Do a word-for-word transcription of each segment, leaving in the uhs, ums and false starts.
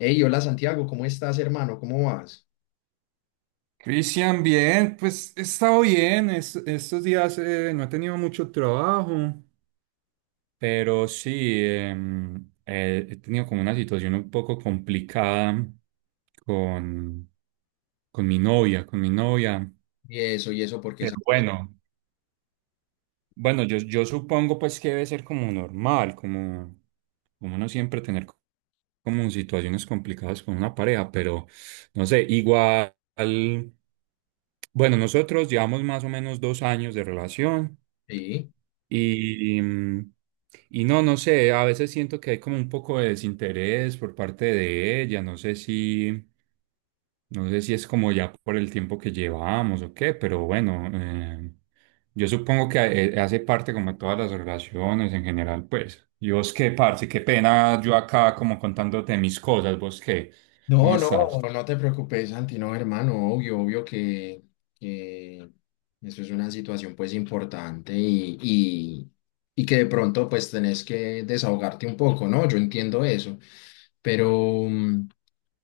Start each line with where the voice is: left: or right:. left: Hey, hola Santiago, ¿cómo estás, hermano? ¿Cómo vas?
right: Cristian, bien, pues he estado bien. Es- estos días eh, no he tenido mucho trabajo, pero sí, em, eh, he tenido como una situación un poco complicada con, con mi novia, con mi novia.
left: ¿Y eso, y eso, porque
right: Pero
left: Santiago?
right: bueno, bueno, yo, yo supongo pues que debe ser como normal, como, como no siempre tener co- como situaciones complicadas con una pareja, pero no sé, igual, bueno, nosotros llevamos más o menos dos años de relación
left: Sí.
right: y, mm, y no, no sé, a veces siento que hay como un poco de desinterés por parte de ella, no sé si... No sé si es como ya por el tiempo que llevamos o qué, pero bueno, eh, yo supongo que eh, hace parte como de todas las relaciones en general, pues. ¿Y vos qué, parce? Qué pena yo acá como contándote mis cosas, ¿vos qué?
left: No,
right: ¿Cómo
left: no,
right: estás?
left: no te preocupes, Santi, no, hermano, obvio, obvio que, que eso es una situación pues importante y, y, y que de pronto pues tenés que desahogarte un poco, ¿no? Yo entiendo eso, pero, mm,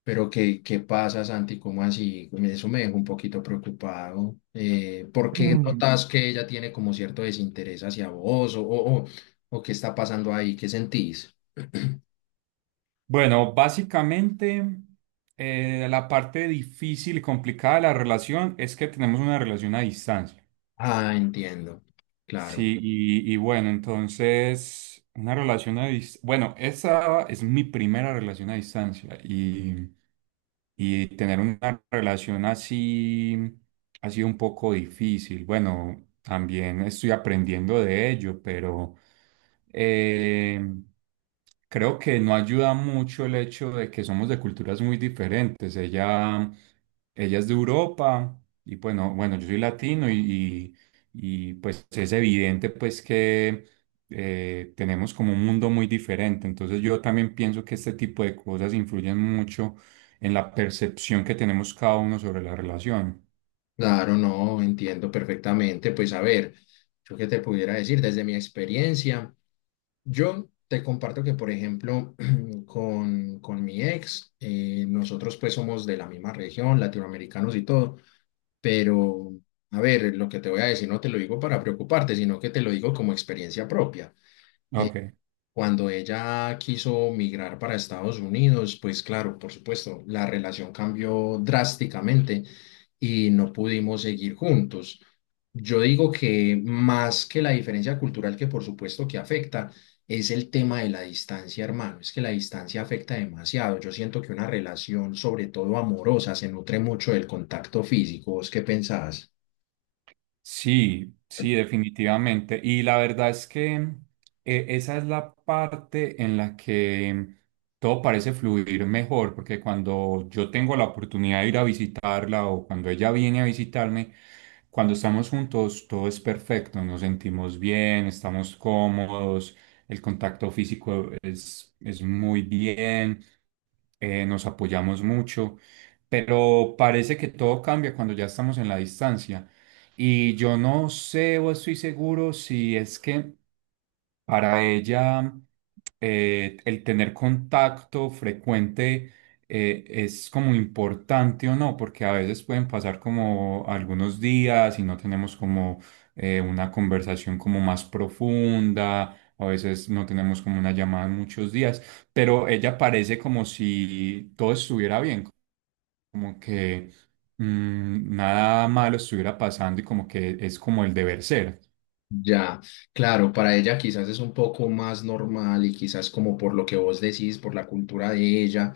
left: pero ¿qué, qué pasa, Santi? ¿Cómo así? Eso me dejó un poquito preocupado. ¿Eh, por qué
right: Mm.
left: notas que ella tiene como cierto desinterés hacia vos o, o, o o qué está pasando ahí? ¿Qué sentís?
right: Bueno, básicamente eh, la parte difícil y complicada de la relación es que tenemos una relación a distancia.
left: Ah, entiendo, claro.
right: Sí, y, y bueno, entonces, una relación a distancia. Bueno, esa es mi primera relación a distancia y, y tener una relación así ha sido un poco difícil. Bueno, también estoy aprendiendo de ello, pero eh, creo que no ayuda mucho el hecho de que somos de culturas muy diferentes. Ella, ella es de Europa y bueno, bueno, yo soy latino y y pues es evidente pues que eh, tenemos como un mundo muy diferente. Entonces yo también pienso que este tipo de cosas influyen mucho en la percepción que tenemos cada uno sobre la relación.
left: Claro, no, entiendo perfectamente. Pues a ver, yo qué te pudiera decir desde mi experiencia. Yo te comparto que, por ejemplo, con, con mi ex, eh, nosotros pues somos de la misma región, latinoamericanos y todo, pero a ver, lo que te voy a decir no te lo digo para preocuparte, sino que te lo digo como experiencia propia.
right: Ok.
left: Cuando ella quiso migrar para Estados Unidos, pues claro, por supuesto, la relación cambió drásticamente y no pudimos seguir juntos. Yo digo que más que la diferencia cultural que por supuesto que afecta, es el tema de la distancia, hermano. Es que la distancia afecta demasiado. Yo siento que una relación, sobre todo amorosa, se nutre mucho del contacto físico. ¿Vos qué pensás?
right: Sí, sí, definitivamente. Y la verdad es que eh, esa es la parte en la que todo parece fluir mejor, porque cuando yo tengo la oportunidad de ir a visitarla o cuando ella viene a visitarme, cuando estamos juntos todo es perfecto, nos sentimos bien, estamos cómodos, el contacto físico es, es muy bien, eh, nos apoyamos mucho, pero parece que todo cambia cuando ya estamos en la distancia. Y yo no sé o estoy seguro si es que para ella eh, el tener contacto frecuente eh, es como importante o no, porque a veces pueden pasar como algunos días y no tenemos como eh, una conversación como más profunda, a veces no tenemos como una llamada en muchos días, pero ella parece como si todo estuviera bien, como que mm, nada malo estuviera pasando y como que es como el deber ser.
left: Ya, claro, para ella quizás es un poco más normal y quizás como por lo que vos decís, por la cultura de ella,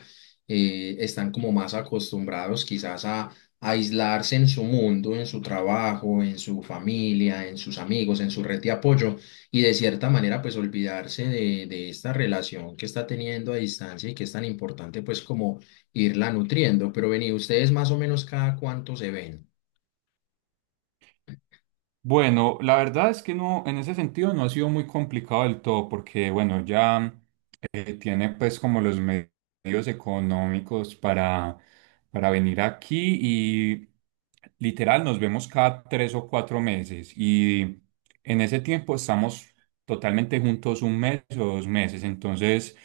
left: eh, están como más acostumbrados quizás a, a aislarse en su mundo, en su trabajo, en su familia, en sus amigos, en su red de apoyo y de cierta manera pues olvidarse de, de esta relación que está teniendo a distancia y que es tan importante pues como irla nutriendo. Pero vení, ustedes más o menos cada cuánto se ven.
right: Bueno, la verdad es que no, en ese sentido no ha sido muy complicado del todo, porque bueno, ya eh, tiene pues como los me- medios económicos para, para venir aquí y literal nos vemos cada tres o cuatro meses y en ese tiempo estamos totalmente juntos un mes o dos meses, entonces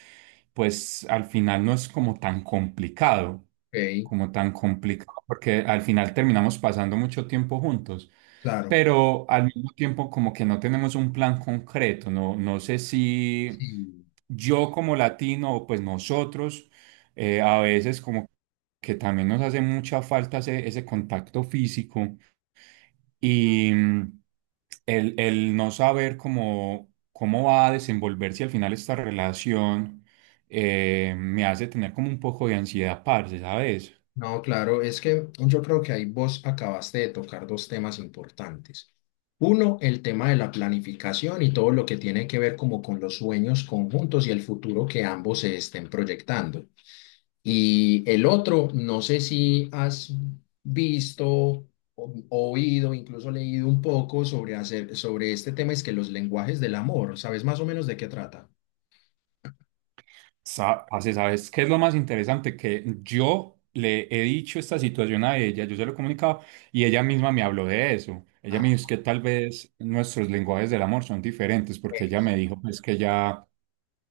right: pues al final no es como tan complicado,
left: Ok,
right: como tan complicado, porque al final terminamos pasando mucho tiempo juntos,
left: claro.
right: pero al mismo tiempo como que no tenemos un plan concreto, no, no sé si
left: Sí.
right: yo como latino o pues nosotros eh, a veces como que también nos hace mucha falta ese, ese contacto físico y mm, el, el no saber cómo, cómo va a desenvolverse al final esta relación. Eh, me hace tener como un poco de ansiedad, parce, ¿sabes?
left: No, claro, es que yo creo que ahí vos acabaste de tocar dos temas importantes. Uno, el tema de la planificación y todo lo que tiene que ver como con los sueños conjuntos y el futuro que ambos se estén proyectando. Y el otro, no sé si has visto, o- oído, incluso leído un poco sobre hacer, sobre este tema, es que los lenguajes del amor, ¿sabes más o menos de qué trata?
right: Sa- parce, ¿sabes qué es lo más interesante? Que yo le he dicho esta situación a ella, yo se lo he comunicado y ella misma me habló de eso. Ella
left: Ah,
right: me dijo es que tal vez nuestros lenguajes del amor son diferentes porque ella
left: eh,
right: me dijo pues que ella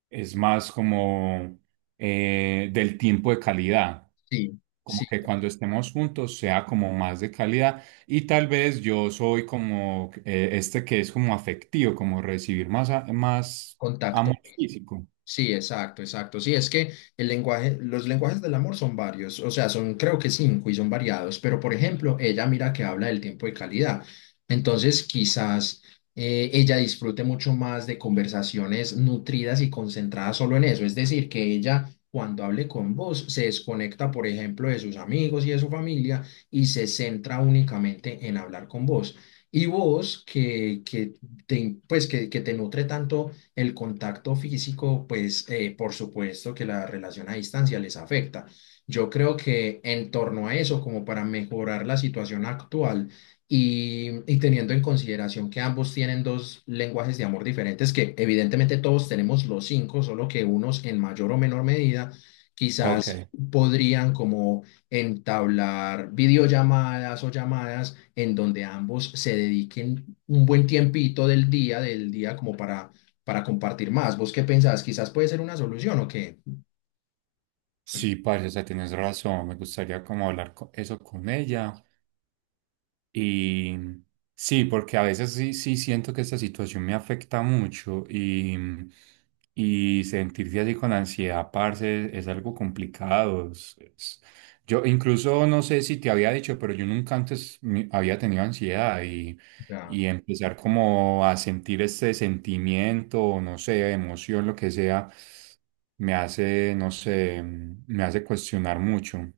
right: es más como eh, del tiempo de calidad,
left: sí,
right: como
left: sí,
right: que cuando estemos juntos sea como más de calidad y tal vez yo soy como eh, este que es como afectivo, como recibir más, a- más
left: contacto.
right: amor físico.
left: Sí, exacto, exacto. Sí, es que el lenguaje, los lenguajes del amor son varios, o sea, son creo que cinco y son variados, pero por ejemplo, ella mira que habla del tiempo de calidad. Entonces, quizás eh, ella disfrute mucho más de conversaciones nutridas y concentradas solo en eso. Es decir, que ella cuando hable con vos se desconecta, por ejemplo, de sus amigos y de su familia y se centra únicamente en hablar con vos. Y vos que, que te, pues, que, que te nutre tanto el contacto físico, pues eh, por supuesto que la relación a distancia les afecta. Yo creo que en torno a eso, como para mejorar la situación actual y, y teniendo en consideración que ambos tienen dos lenguajes de amor diferentes, que evidentemente todos tenemos los cinco, solo que unos en mayor o menor medida, quizás
right: Ok.
left: podrían como entablar videollamadas o llamadas en donde ambos se dediquen un buen tiempito del día, del día como para para compartir más. ¿Vos qué pensás? Quizás puede ser una solución o qué.
right: Sí, parce, o sea, tienes razón. Me gustaría como hablar co- eso con ella. Y sí, porque a veces sí, sí siento que esta situación me afecta mucho y, y sentirse así con ansiedad, parce, es algo complicado. es- es- Yo incluso no sé si te había dicho, pero yo nunca antes mi- había tenido ansiedad y,
left: Ya.
right: y empezar como a sentir este sentimiento, o no sé, emoción, lo que sea, me hace, no sé, me hace cuestionar mucho.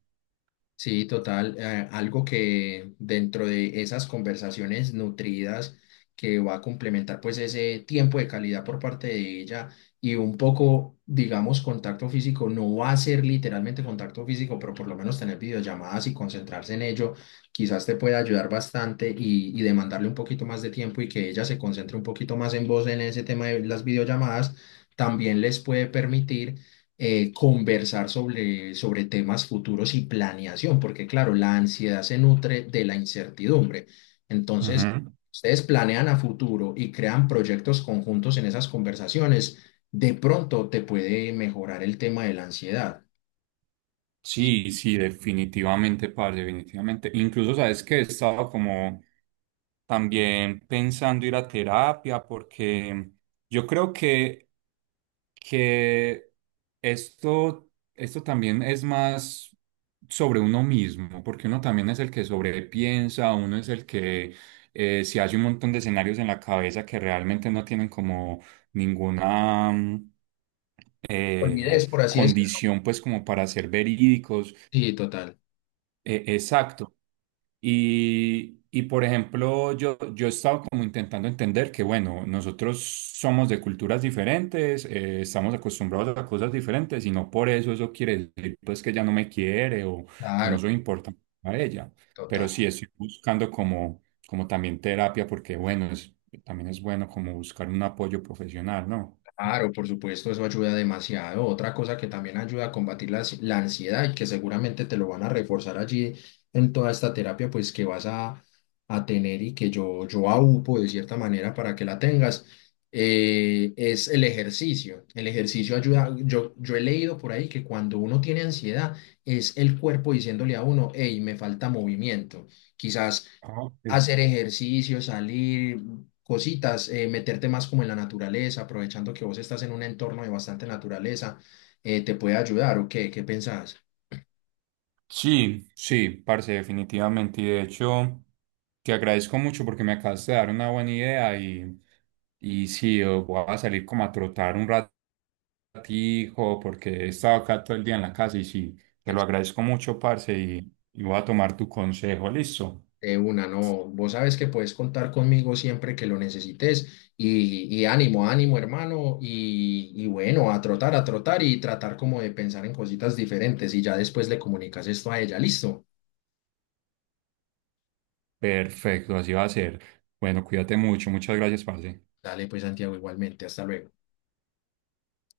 left: Sí, total. Eh, algo que dentro de esas conversaciones nutridas que va a complementar pues ese tiempo de calidad por parte de ella y un poco, digamos, contacto físico, no va a ser literalmente contacto físico, pero por lo menos tener videollamadas y concentrarse en ello, quizás te puede ayudar bastante y, y demandarle un poquito más de tiempo y que ella se concentre un poquito más en vos en ese tema de las videollamadas, también les puede permitir eh, conversar sobre, sobre temas futuros y planeación, porque claro, la ansiedad se nutre de la incertidumbre. Entonces,
right: Ujú.
left: ustedes planean a futuro y crean proyectos conjuntos en esas conversaciones, de pronto te puede mejorar el tema de la ansiedad.
right: Sí, sí, definitivamente, parce, definitivamente. Incluso, ¿sabes que he estado como también pensando ir a terapia porque yo creo que, que esto, esto también es más sobre uno mismo, porque uno también es el que sobrepiensa, uno es el que eh, se hace un montón de escenarios en la cabeza que realmente no tienen como ninguna eh,
left: Olvides, por así decirlo.
right: condición pues como para ser verídicos,
left: Sí, total.
right: eh, exacto. Y, y, por ejemplo, yo, yo he estado como intentando entender que bueno, nosotros somos de culturas diferentes, eh, estamos acostumbrados a cosas diferentes y no por eso eso quiere decir pues que ella no me quiere o, o no
left: Claro,
right: soy importante para ella. Pero
left: total.
right: sí estoy buscando como, como también terapia porque bueno, es, también es bueno como buscar un apoyo profesional, ¿no?
left: Claro, por supuesto, eso ayuda demasiado. Otra cosa que también ayuda a combatir la, ansi- la ansiedad y que seguramente te lo van a reforzar allí en toda esta terapia, pues que vas a, a tener y que yo, yo aupo de cierta manera para que la tengas, eh, es el ejercicio. El ejercicio ayuda, yo, yo he leído por ahí que cuando uno tiene ansiedad es el cuerpo diciéndole a uno, hey, me falta movimiento. Quizás
right: Ok.
left: hacer ejercicio, salir cositas, eh, meterte más como en la naturaleza, aprovechando que vos estás en un entorno de bastante naturaleza, eh, te puede ayudar o qué, ¿qué pensás?
right: Sí, sí, parce, definitivamente. Y de hecho, te agradezco mucho porque me acabas de dar una buena idea y, y sí, eh, voy a salir como a trotar un ratico porque he estado acá todo el día en la casa y sí, te lo
left: Ex-
right: agradezco mucho, parce, y, y voy a tomar tu consejo, listo.
left: De una, no, vos sabes que puedes contar conmigo siempre que lo necesites y, y ánimo, ánimo hermano y, y bueno, a trotar, a trotar y tratar como de pensar en cositas diferentes y ya después le comunicas esto a ella, listo.
right: Perfecto, así va a ser. Bueno, cuídate mucho, muchas gracias, parce.
left: Dale pues Santiago igualmente, hasta luego.